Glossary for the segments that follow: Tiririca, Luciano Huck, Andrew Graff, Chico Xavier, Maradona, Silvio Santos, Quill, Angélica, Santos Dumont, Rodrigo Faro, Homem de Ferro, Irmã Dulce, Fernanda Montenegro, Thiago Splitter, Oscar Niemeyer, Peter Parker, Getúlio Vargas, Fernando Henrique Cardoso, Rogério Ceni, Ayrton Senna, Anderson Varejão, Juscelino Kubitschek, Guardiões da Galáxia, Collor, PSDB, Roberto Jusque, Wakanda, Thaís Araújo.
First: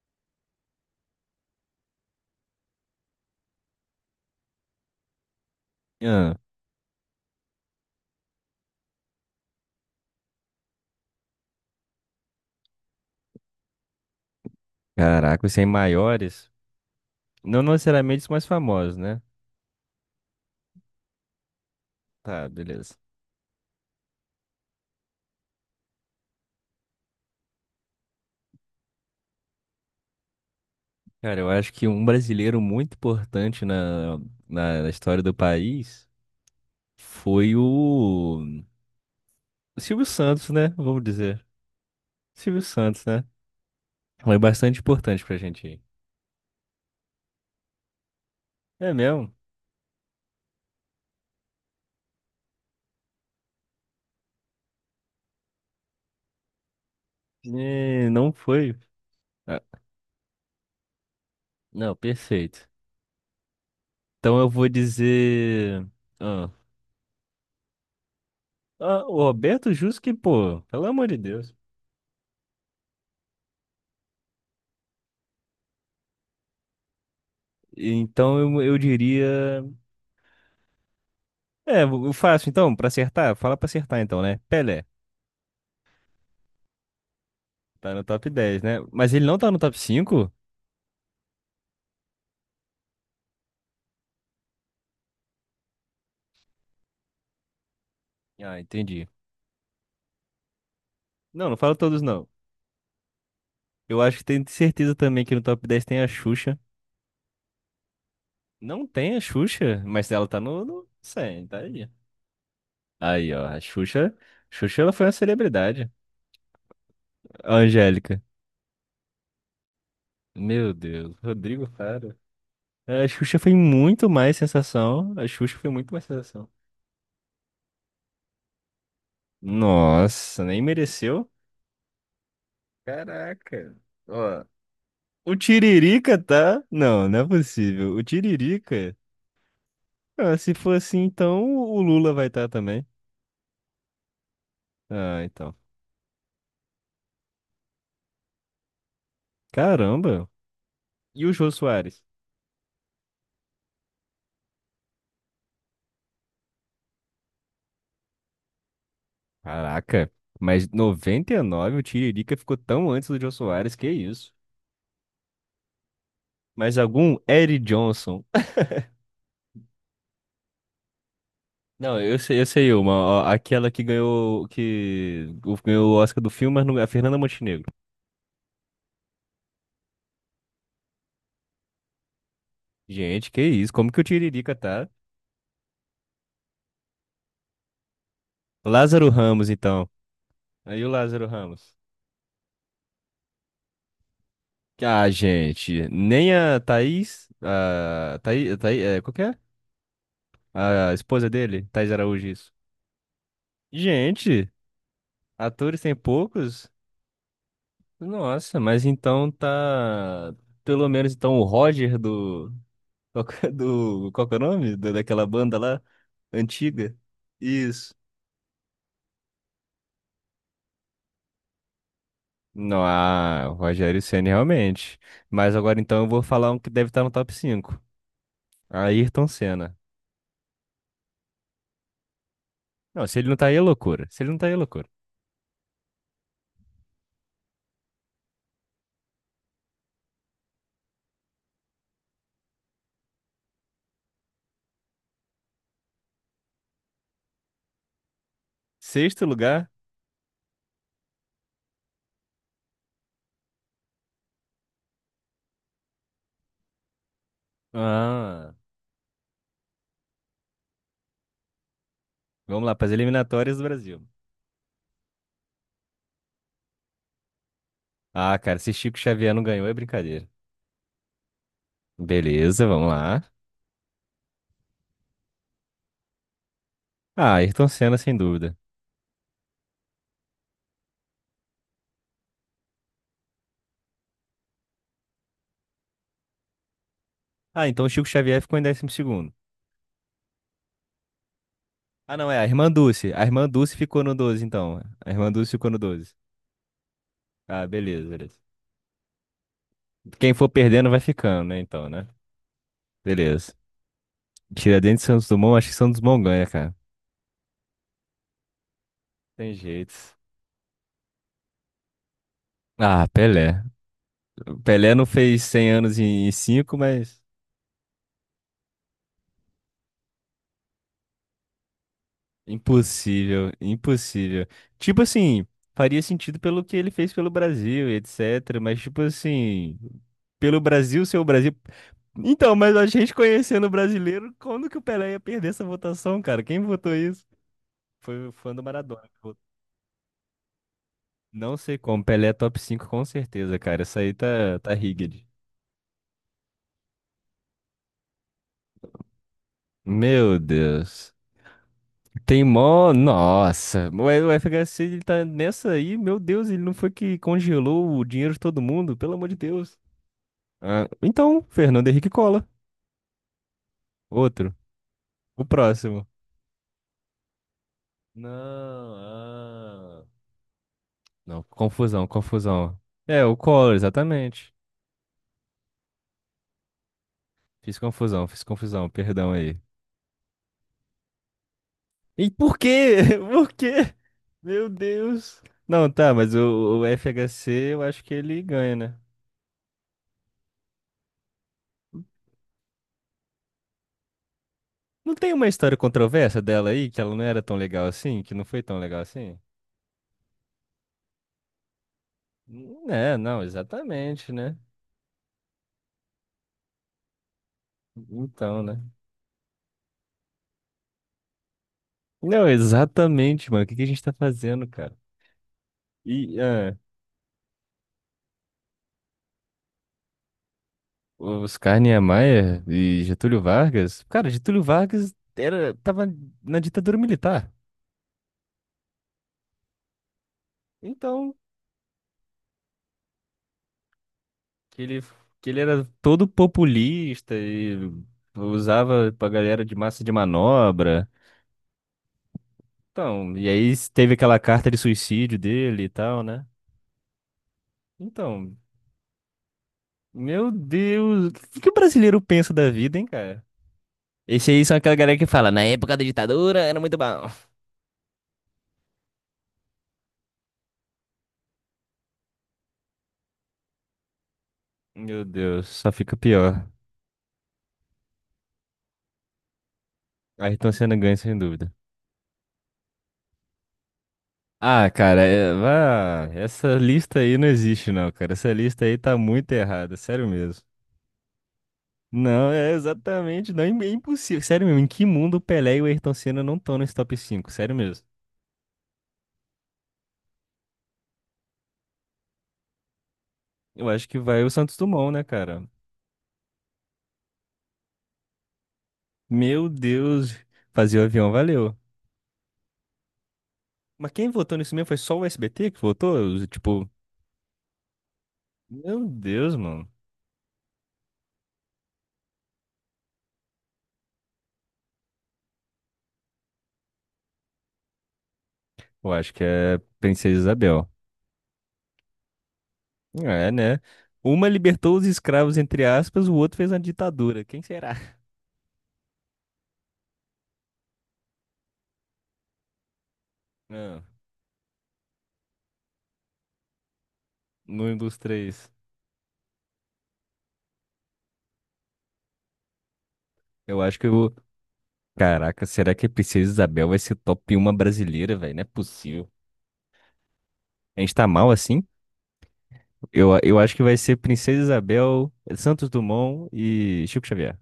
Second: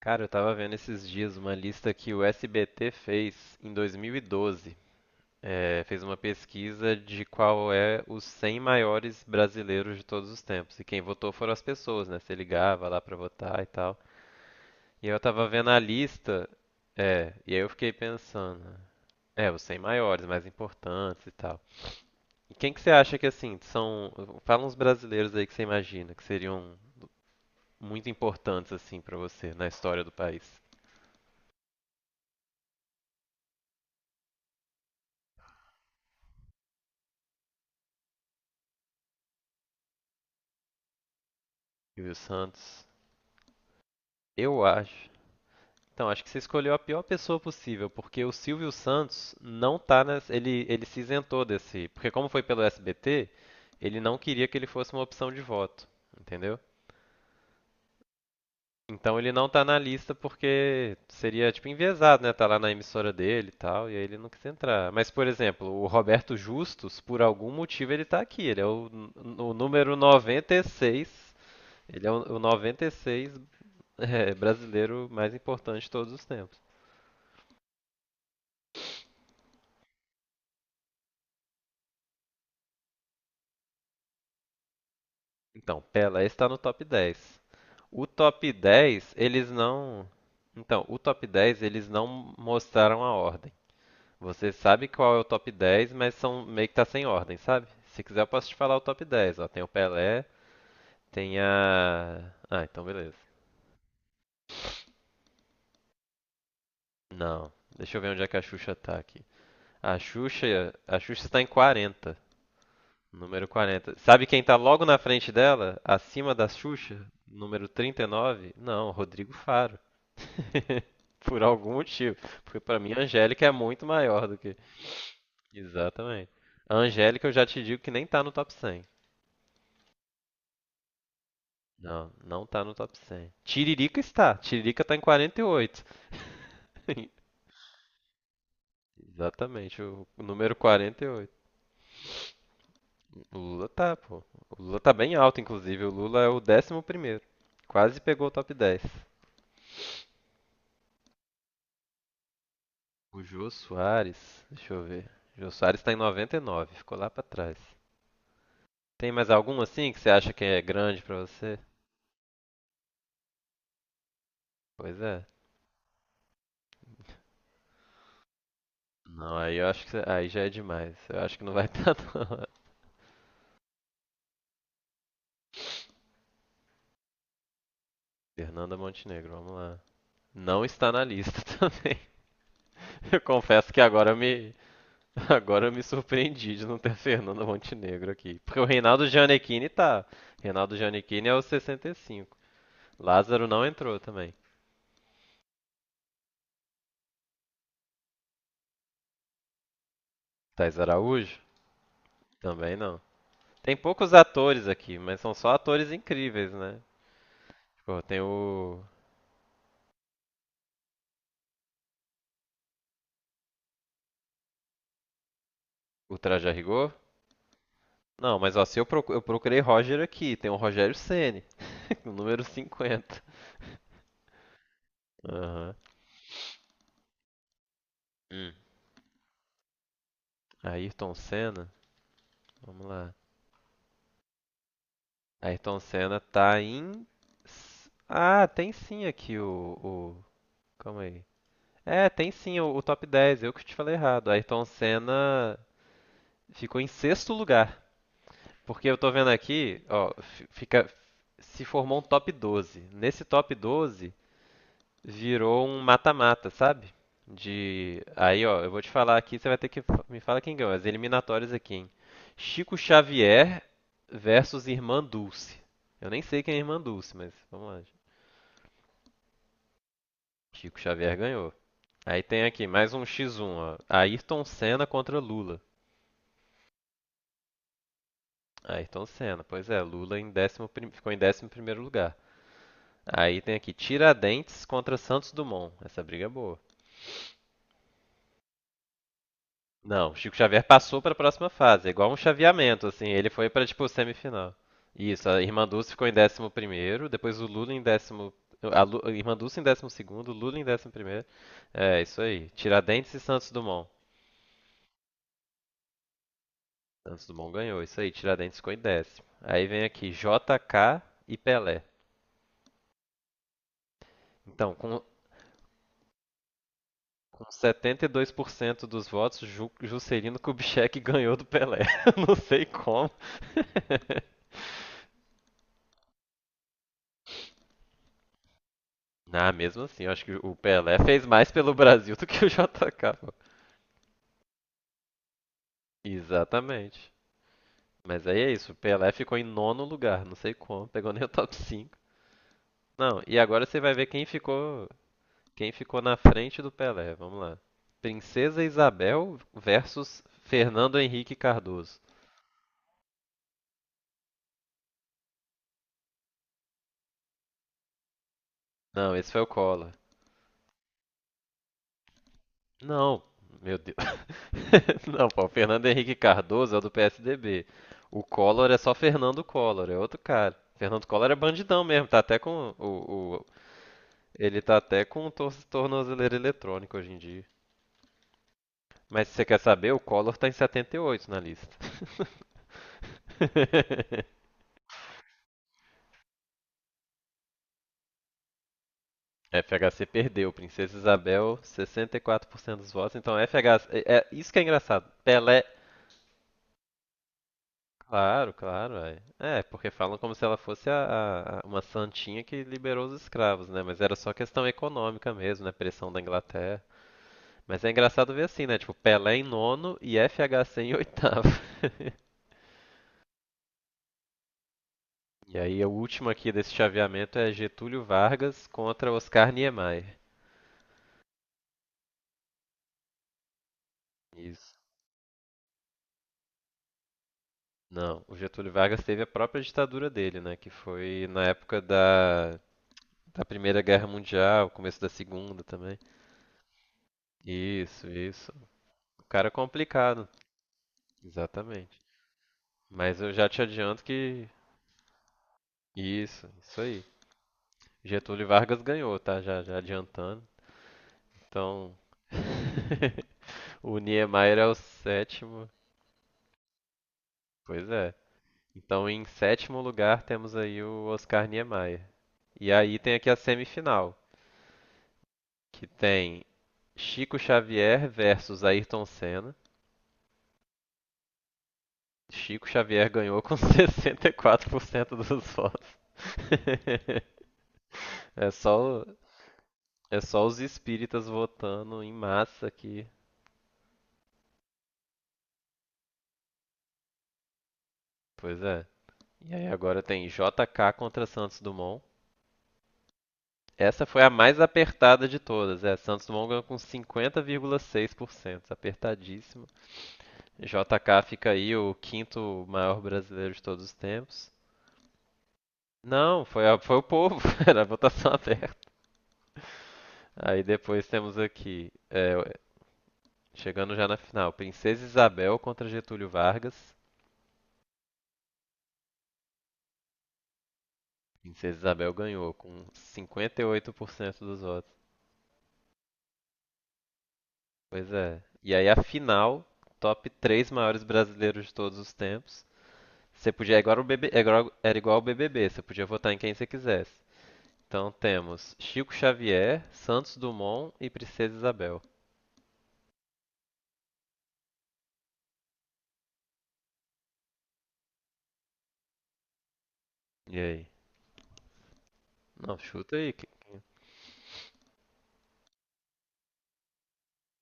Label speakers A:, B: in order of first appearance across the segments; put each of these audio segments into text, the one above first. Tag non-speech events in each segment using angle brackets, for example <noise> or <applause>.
A: Cara, eu tava vendo esses dias uma lista que o SBT fez em 2012. É, fez uma
B: Ah,
A: pesquisa de qual é os 100 maiores brasileiros de todos os tempos. E quem votou foram as pessoas, né? Você ligava lá pra votar e tal. E eu
B: caraca,
A: tava
B: os 100
A: vendo a lista,
B: maiores,
A: é, e aí
B: não
A: eu fiquei
B: necessariamente os mais
A: pensando,
B: famosos, né?
A: é, os 100 maiores, mais importantes e tal.
B: Tá,
A: E quem que você
B: beleza.
A: acha que, assim, são... Fala uns brasileiros aí que você imagina que seriam muito importantes, assim, pra você na história do país.
B: Cara, eu acho que um brasileiro muito importante na, na história do país foi o Silvio Santos, né? Vamos dizer.
A: Silvio
B: Silvio
A: Santos...
B: Santos, né? Foi
A: Eu
B: bastante
A: acho.
B: importante pra gente aí.
A: Então, acho que você escolheu a pior pessoa possível, porque o Silvio
B: É
A: Santos
B: mesmo?
A: não tá nessa, ele se isentou desse, porque como foi pelo SBT, ele não queria que ele fosse uma opção de voto, entendeu?
B: É, não foi.
A: Então ele não
B: Ah,
A: tá na lista porque seria tipo
B: não,
A: enviesado, né? Tá lá
B: perfeito.
A: na emissora dele e tal, e aí ele não
B: Então
A: quis
B: eu vou
A: entrar. Mas, por exemplo, o
B: dizer.
A: Roberto
B: Ah,
A: Justus, por algum motivo ele tá aqui, ele é o,
B: ah,
A: n-
B: o
A: o
B: Roberto
A: número
B: Jusque, pô, pelo amor de
A: 96,
B: Deus.
A: ele é o 96 <laughs> brasileiro mais importante de todos os tempos.
B: Então eu diria. É, o fácil, então, pra acertar, fala pra acertar então, né? Pelé,
A: Então, Pelé está no top 10.
B: tá no
A: O
B: top
A: top
B: 10, né?
A: 10,
B: Mas ele não
A: eles
B: tá no top
A: não.
B: cinco?
A: Então, o top 10, eles não mostraram a ordem. Você sabe qual é o top 10, mas são meio que tá sem ordem, sabe? Se quiser, eu posso te
B: Ah,
A: falar o top
B: entendi.
A: 10. Ó, tem o Pelé, tem
B: Não, não fala todos não.
A: a. Ah, então beleza.
B: Eu acho que tenho certeza também que no top 10 tem a Xuxa.
A: Não. Deixa eu ver onde é que a Xuxa
B: Não
A: tá
B: tem a
A: aqui.
B: Xuxa,
A: A
B: mas ela tá
A: Xuxa,
B: no
A: a Xuxa está
B: 100,
A: em
B: tá aí.
A: 40,
B: Aí, ó,
A: número
B: a
A: 40.
B: Xuxa.
A: Sabe quem tá
B: Xuxa,
A: logo
B: ela
A: na
B: foi uma
A: frente dela,
B: celebridade.
A: acima da Xuxa,
B: A
A: número
B: Angélica.
A: 39? Não, Rodrigo Faro.
B: Meu
A: <laughs>
B: Deus,
A: Por
B: Rodrigo
A: algum
B: Faro.
A: motivo. Porque pra mim a
B: A Xuxa
A: Angélica é
B: foi
A: muito
B: muito
A: maior
B: mais
A: do que.
B: sensação. A Xuxa foi muito mais
A: Exatamente.
B: sensação.
A: A Angélica eu já te digo que nem tá no top 100.
B: Nossa, nem mereceu.
A: Não, não tá no top 100.
B: Caraca.
A: Tiririca está.
B: Ó,
A: Tiririca tá em
B: o
A: 48.
B: Tiririca tá? Não, não é possível. O Tiririca?
A: Exatamente, o
B: Ah, se
A: número
B: for assim,
A: 48.
B: então o Lula vai estar também.
A: O Lula tá, pô. O Lula tá bem
B: Ah,
A: alto,
B: então.
A: inclusive. O Lula é o 11º primeiro. Quase pegou o top 10.
B: Caramba. E o Jô Soares?
A: O Jô Soares, deixa eu ver. O Jô Soares tá em 99, ficou lá pra trás. Tem mais algum assim que você
B: Caraca.
A: acha que é
B: Mas
A: grande pra
B: noventa e
A: você?
B: nove o Tiririca ficou tão antes do Jô Soares, que isso?
A: Pois é.
B: Mas algum Eric Johnson?
A: Não, aí já é demais. Eu acho que não vai <laughs> estar
B: Não, eu sei,
A: não.
B: eu sei uma. Ó, aquela que ganhou, que ganhou o Oscar do filme, mas não, a Fernanda Montenegro.
A: Fernanda Montenegro, vamos lá. Não está na lista <laughs> também. Eu
B: Gente, que
A: confesso
B: isso?
A: que
B: Como que o
A: agora eu me
B: Tiririca tá?
A: agora eu me surpreendi de não ter <laughs> Fernanda Montenegro aqui, porque o Reinaldo
B: Lázaro Ramos,
A: Gianecchini
B: então.
A: tá. Reinaldo
B: Aí o Lázaro
A: Gianecchini é o
B: Ramos.
A: 65. Lázaro não entrou também.
B: Ah, gente, nem a Thaís, é, qual que é?
A: Thais
B: A esposa
A: Araújo
B: dele, Thaís Araújo, isso.
A: também não. Tem poucos
B: Gente,
A: atores aqui, mas são só
B: atores
A: atores
B: tem
A: incríveis,
B: poucos?
A: né? Tipo, tem
B: Nossa,
A: o
B: mas então tá, pelo menos então o Roger do, qual que é do, qual que é o nome? Daquela banda lá,
A: o Traje a Rigor.
B: antiga? Isso.
A: Não, mas ó, se eu procu- eu procurei Roger aqui, tem o Rogério Ceni. <laughs> O número
B: Não,
A: 50.
B: ah, o Rogério Ceni realmente. Mas
A: Aham.
B: agora então eu vou falar um que deve estar no top 5.
A: Uhum. Hum.
B: Ayrton Senna.
A: Ayrton Senna. Vamos
B: Não,
A: lá.
B: se ele não tá aí é loucura. Se ele não tá aí é loucura.
A: Ayrton Senna tá em. Ah, tem sim aqui o. o... Calma aí. É, tem sim o top 10. Eu que te falei errado. Ayrton Senna ficou em sexto lugar. Porque eu tô
B: Sexto
A: vendo
B: lugar.
A: aqui, ó, fica. Se formou um top 12. Nesse top 12, virou um mata-mata, sabe? De. Aí,
B: Ah,
A: ó, eu vou te falar aqui, você vai ter que me falar quem ganhou. As eliminatórias aqui, hein?
B: vamos lá,
A: Chico
B: para as eliminatórias
A: Xavier
B: do Brasil.
A: versus Irmã Dulce. Eu nem sei quem é a Irmã Dulce, mas vamos lá.
B: Ah, cara, se Chico Xavier não ganhou é brincadeira.
A: Chico Xavier ganhou. Aí tem
B: Beleza,
A: aqui
B: vamos
A: mais um
B: lá.
A: X1, ó. Ayrton Senna contra Lula.
B: Ah, Ayrton Senna, sem dúvida.
A: Ayrton Senna, pois é, Lula ficou em décimo primeiro lugar. Aí tem aqui Tiradentes contra Santos Dumont. Essa briga é boa.
B: Ah, então o Chico Xavier ficou em 12º.
A: Não, Chico Xavier passou para a próxima fase, é igual um
B: Ah, não, é a irmã
A: chaveamento, assim,
B: Dulce. A
A: ele foi
B: irmã
A: para
B: Dulce
A: tipo
B: ficou no 12,
A: semifinal.
B: então. A
A: Isso,
B: irmã
A: a
B: Dulce
A: Irmã
B: ficou no
A: Dulce ficou em
B: 12.
A: décimo primeiro, depois o
B: Ah,
A: Lula em
B: beleza,
A: décimo,
B: beleza.
A: a Irmã Dulce em décimo segundo,
B: Quem
A: o
B: for
A: Lula em décimo
B: perdendo vai
A: primeiro.
B: ficando, né, então,
A: É,
B: né?
A: isso aí. Tiradentes e Santos
B: Beleza.
A: Dumont.
B: Tiradentes e Santos Dumont, acho que Santos Dumont ganha, cara.
A: Santos Dumont ganhou, isso aí, Tiradentes ficou em décimo.
B: Tem
A: Aí vem aqui
B: jeito.
A: JK e Pelé.
B: Ah, Pelé.
A: Então,
B: Pelé
A: com,
B: não fez 100 anos em 5, mas...
A: com 72% dos votos, Juscelino Kubitschek <laughs> ganhou do Pelé. <laughs> Não sei como.
B: Impossível, impossível. Tipo assim, faria sentido pelo que ele fez pelo Brasil, e etc. Mas, tipo
A: Ah,
B: assim,
A: mesmo assim, eu acho que o
B: pelo
A: Pelé
B: Brasil ser o
A: fez mais
B: Brasil.
A: pelo Brasil <laughs> do que o
B: Então, mas a
A: JK,
B: gente
A: pô.
B: conhecendo o brasileiro, quando que o Pelé ia perder essa votação, cara? Quem votou
A: Exatamente.
B: isso?
A: Mas
B: Foi o
A: aí é
B: fã do
A: isso, o
B: Maradona
A: Pelé
B: que
A: ficou
B: votou.
A: em nono lugar, não sei como, pegou nem o top
B: Não sei
A: cinco
B: como. Pelé é top 5 com
A: Não, e
B: certeza,
A: agora você
B: cara.
A: vai
B: Isso
A: ver
B: aí tá rigged.
A: quem ficou na frente do Pelé, vamos lá. Princesa Isabel versus
B: Meu
A: Fernando
B: Deus.
A: Henrique Cardoso.
B: Tem mó. Nossa. O FHC ele tá nessa aí. Meu Deus, ele não foi que congelou o dinheiro de todo mundo?
A: Não,
B: Pelo amor
A: esse
B: de
A: foi o
B: Deus.
A: Collor.
B: Ah, então, Fernando Henrique Cola.
A: Não, meu Deus.
B: Outro.
A: <laughs> Não,
B: O
A: pô, o Fernando
B: próximo.
A: Henrique Cardoso é o do PSDB. O Collor é só
B: Não,
A: Fernando Collor, é
B: ah.
A: outro cara. Fernando Collor é
B: Não,
A: bandidão
B: confusão,
A: mesmo, tá até com
B: confusão. É, o
A: o-
B: Collor, exatamente.
A: ele tá até com o tornozeleira eletrônico hoje em dia.
B: Fiz confusão,
A: Mas
B: perdão
A: se você
B: aí.
A: quer saber, o Collor tá em 78 na lista.
B: E por quê? <laughs> Por quê?
A: <laughs>
B: Meu Deus. Não, tá, mas o FHC eu acho que ele ganha, né?
A: FHC perdeu, Princesa Isabel, 64% dos votos. Então FHC, é isso que é engraçado.
B: Não tem uma
A: Pelé.
B: história controversa dela aí, que ela não era tão legal assim, que não
A: Claro,
B: foi tão
A: claro,
B: legal
A: é.
B: assim?
A: É, porque falam como se ela fosse uma santinha que liberou
B: É,
A: os
B: não,
A: escravos, né? Mas era
B: exatamente,
A: só
B: né?
A: questão econômica mesmo, né? Pressão da Inglaterra. Mas é engraçado ver
B: Então,
A: assim, né?
B: né?
A: Tipo, Pelé em nono e FHC em oitavo. <laughs>
B: Não, exatamente, mano. O que que a gente tá fazendo, cara?
A: E aí, o último
B: E
A: aqui desse chaveamento é Getúlio Vargas contra Oscar Niemeyer.
B: os Oscar Niemeyer e Getúlio Vargas, cara, Getúlio
A: Isso.
B: Vargas era, tava na ditadura militar.
A: Não, o Getúlio Vargas teve a própria ditadura dele, né? Que foi
B: Então,
A: na época da Primeira Guerra Mundial,
B: que
A: começo
B: ele,
A: da
B: que ele
A: Segunda
B: era
A: também.
B: todo populista e
A: Isso, isso.
B: usava
A: O
B: pra
A: cara é
B: galera de massa de
A: complicado.
B: manobra.
A: Exatamente. Mas eu
B: Então,
A: já
B: e
A: te
B: aí
A: adianto
B: teve aquela
A: que.
B: carta de suicídio dele e tal, né?
A: Isso aí. Getúlio
B: Então,
A: Vargas ganhou, tá? Já, já adiantando.
B: meu Deus, o que que o
A: Então.
B: brasileiro pensa da vida, hein, cara?
A: <laughs> O
B: Esse
A: Niemeyer
B: aí
A: é o
B: são aquela galera que fala, na
A: sétimo.
B: época da ditadura era muito bom.
A: Pois é. Então, em sétimo lugar, temos aí o Oscar Niemeyer. E aí tem aqui a semifinal,
B: Meu Deus,
A: que
B: só fica
A: tem
B: pior.
A: Chico Xavier versus Ayrton Senna.
B: Ayrton Senna ganha, sem dúvida.
A: Chico Xavier ganhou com <laughs>
B: Ah,
A: 64%
B: cara,
A: dos votos.
B: vá, essa lista aí não existe, não, cara.
A: <laughs> é
B: Essa lista aí
A: só,
B: tá muito errada,
A: É
B: sério
A: só os
B: mesmo.
A: espíritas votando em
B: Não,
A: massa
B: é
A: aqui.
B: exatamente, não, é impossível. Sério mesmo, em que mundo o Pelé e o Ayrton Senna não estão nesse top 5? Sério mesmo.
A: Pois é. E aí agora tem JK contra Santos Dumont.
B: Eu
A: Essa
B: acho que
A: foi a
B: vai o
A: mais
B: Santos Dumont, né,
A: apertada de
B: cara?
A: todas. É, Santos Dumont ganhou com 50,6%, apertadíssimo.
B: Meu Deus, fazer o
A: JK
B: avião
A: fica aí
B: valeu.
A: o quinto maior brasileiro de todos os
B: Mas quem
A: tempos.
B: votou nisso mesmo foi só o SBT que votou?
A: Não,
B: Tipo,
A: foi o povo, <laughs> era a votação aberta.
B: meu Deus, mano.
A: Aí depois temos aqui, chegando já na final, Princesa Isabel contra Getúlio Vargas.
B: Eu acho que é Princesa Isabel.
A: Princesa Isabel ganhou com
B: É, né?
A: 58%
B: Uma
A: dos votos.
B: libertou os escravos, entre aspas, o outro fez uma ditadura. Quem será?
A: Pois
B: <laughs>
A: é. E aí a final, top 3 maiores brasileiros de todos os tempos. Você podia, agora o
B: Não.
A: BB, agora era igual ao BBB, você podia votar em quem você quisesse.
B: No
A: Então
B: dos três.
A: temos Chico Xavier, Santos Dumont e Princesa Isabel.
B: Eu acho que eu vou. Caraca, será que a Princesa Isabel vai ser top 1 brasileira, velho? Não é possível.
A: E aí?
B: A gente tá mal assim?
A: Não, chuta
B: Eu,
A: aí.
B: eu acho que vai ser Princesa Isabel, Santos Dumont e Chico Xavier.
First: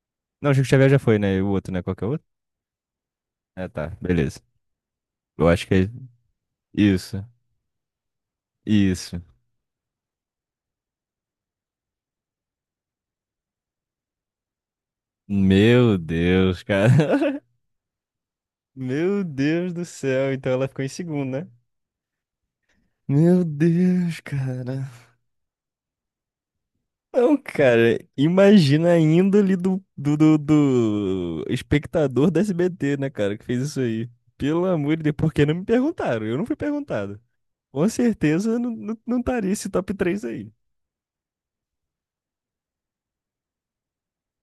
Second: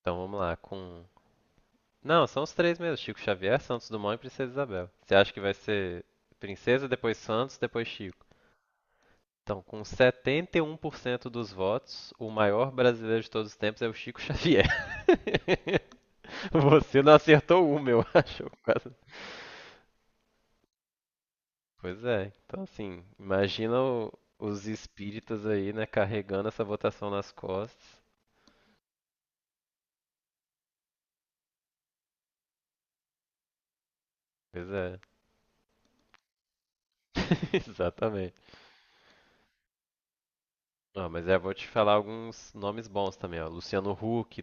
A: Então vamos
B: Não,
A: lá,
B: Chico Xavier já
A: com...
B: foi, né? E o outro, né? Qual que é o
A: Não,
B: outro?
A: são os três mesmo, Chico Xavier,
B: Ah, tá.
A: Santos Dumont e
B: Beleza.
A: Princesa Isabel. Você acha que
B: Eu
A: vai
B: acho que é
A: ser Princesa,
B: isso.
A: depois Santos, depois Chico?
B: Isso.
A: Então, com 71% dos votos, o maior brasileiro de todos os tempos é o Chico Xavier.
B: Meu
A: <laughs>
B: Deus,
A: Você não
B: cara. <laughs>
A: acertou uma, eu acho.
B: Meu Deus do céu. Então ela ficou em segundo, né?
A: Pois é. Então, assim,
B: Meu
A: imagina
B: Deus,
A: os
B: cara.
A: espíritas aí, né, carregando essa votação nas
B: Não, cara,
A: costas.
B: imagina a índole do espectador da SBT, né, cara, que fez isso aí. Pelo
A: Pois
B: amor
A: é.
B: de Deus, por que não me perguntaram? Eu não fui perguntado.
A: <laughs>
B: Com
A: Exatamente.
B: certeza eu não estaria esse top 3 aí.
A: Ah, mas eu vou te falar alguns nomes bons também, ó. Luciano Huck,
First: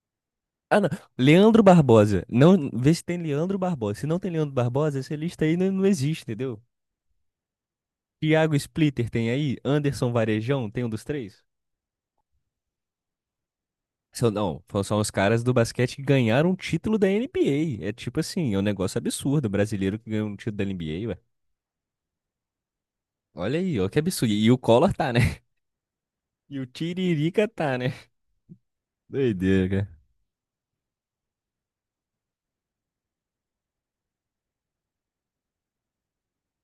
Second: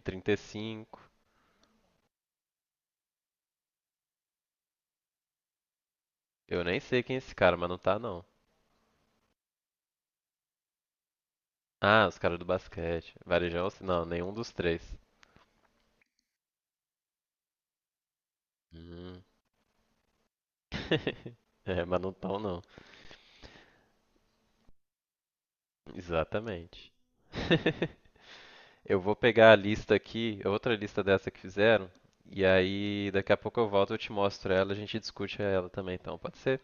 B: Ah, não.
A: 35.
B: Leandro Barbosa. Não, vê se tem Leandro Barbosa. Se não tem Leandro Barbosa, essa lista aí não, não existe, entendeu?
A: Eu nem sei quem é esse cara, mas não tá, não.
B: Thiago Splitter tem aí? Anderson Varejão tem um dos três?
A: Ah, os caras do basquete. Varejão, não, nenhum
B: São,
A: dos
B: não,
A: três.
B: são os caras do basquete que ganharam um título da NBA. É tipo assim, é um negócio
A: Hum.
B: absurdo. Um brasileiro que ganhou um título da NBA, ué.
A: <laughs> É, mas não tão, não.
B: Olha aí, ó, que absurdo. E o Collor tá, né? <laughs> E o
A: Exatamente.
B: Tiririca tá, né?
A: <laughs> Eu vou pegar a
B: Doideira, cara.
A: lista aqui, outra lista dessa que fizeram, e aí daqui a pouco eu volto, eu te mostro ela, a gente discute ela também, então, pode ser?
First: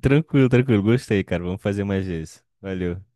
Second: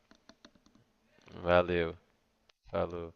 B: Tranquilo, tranquilo. Gostei, cara. Vamos fazer
A: Valeu,
B: mais vezes. Valeu.
A: falou.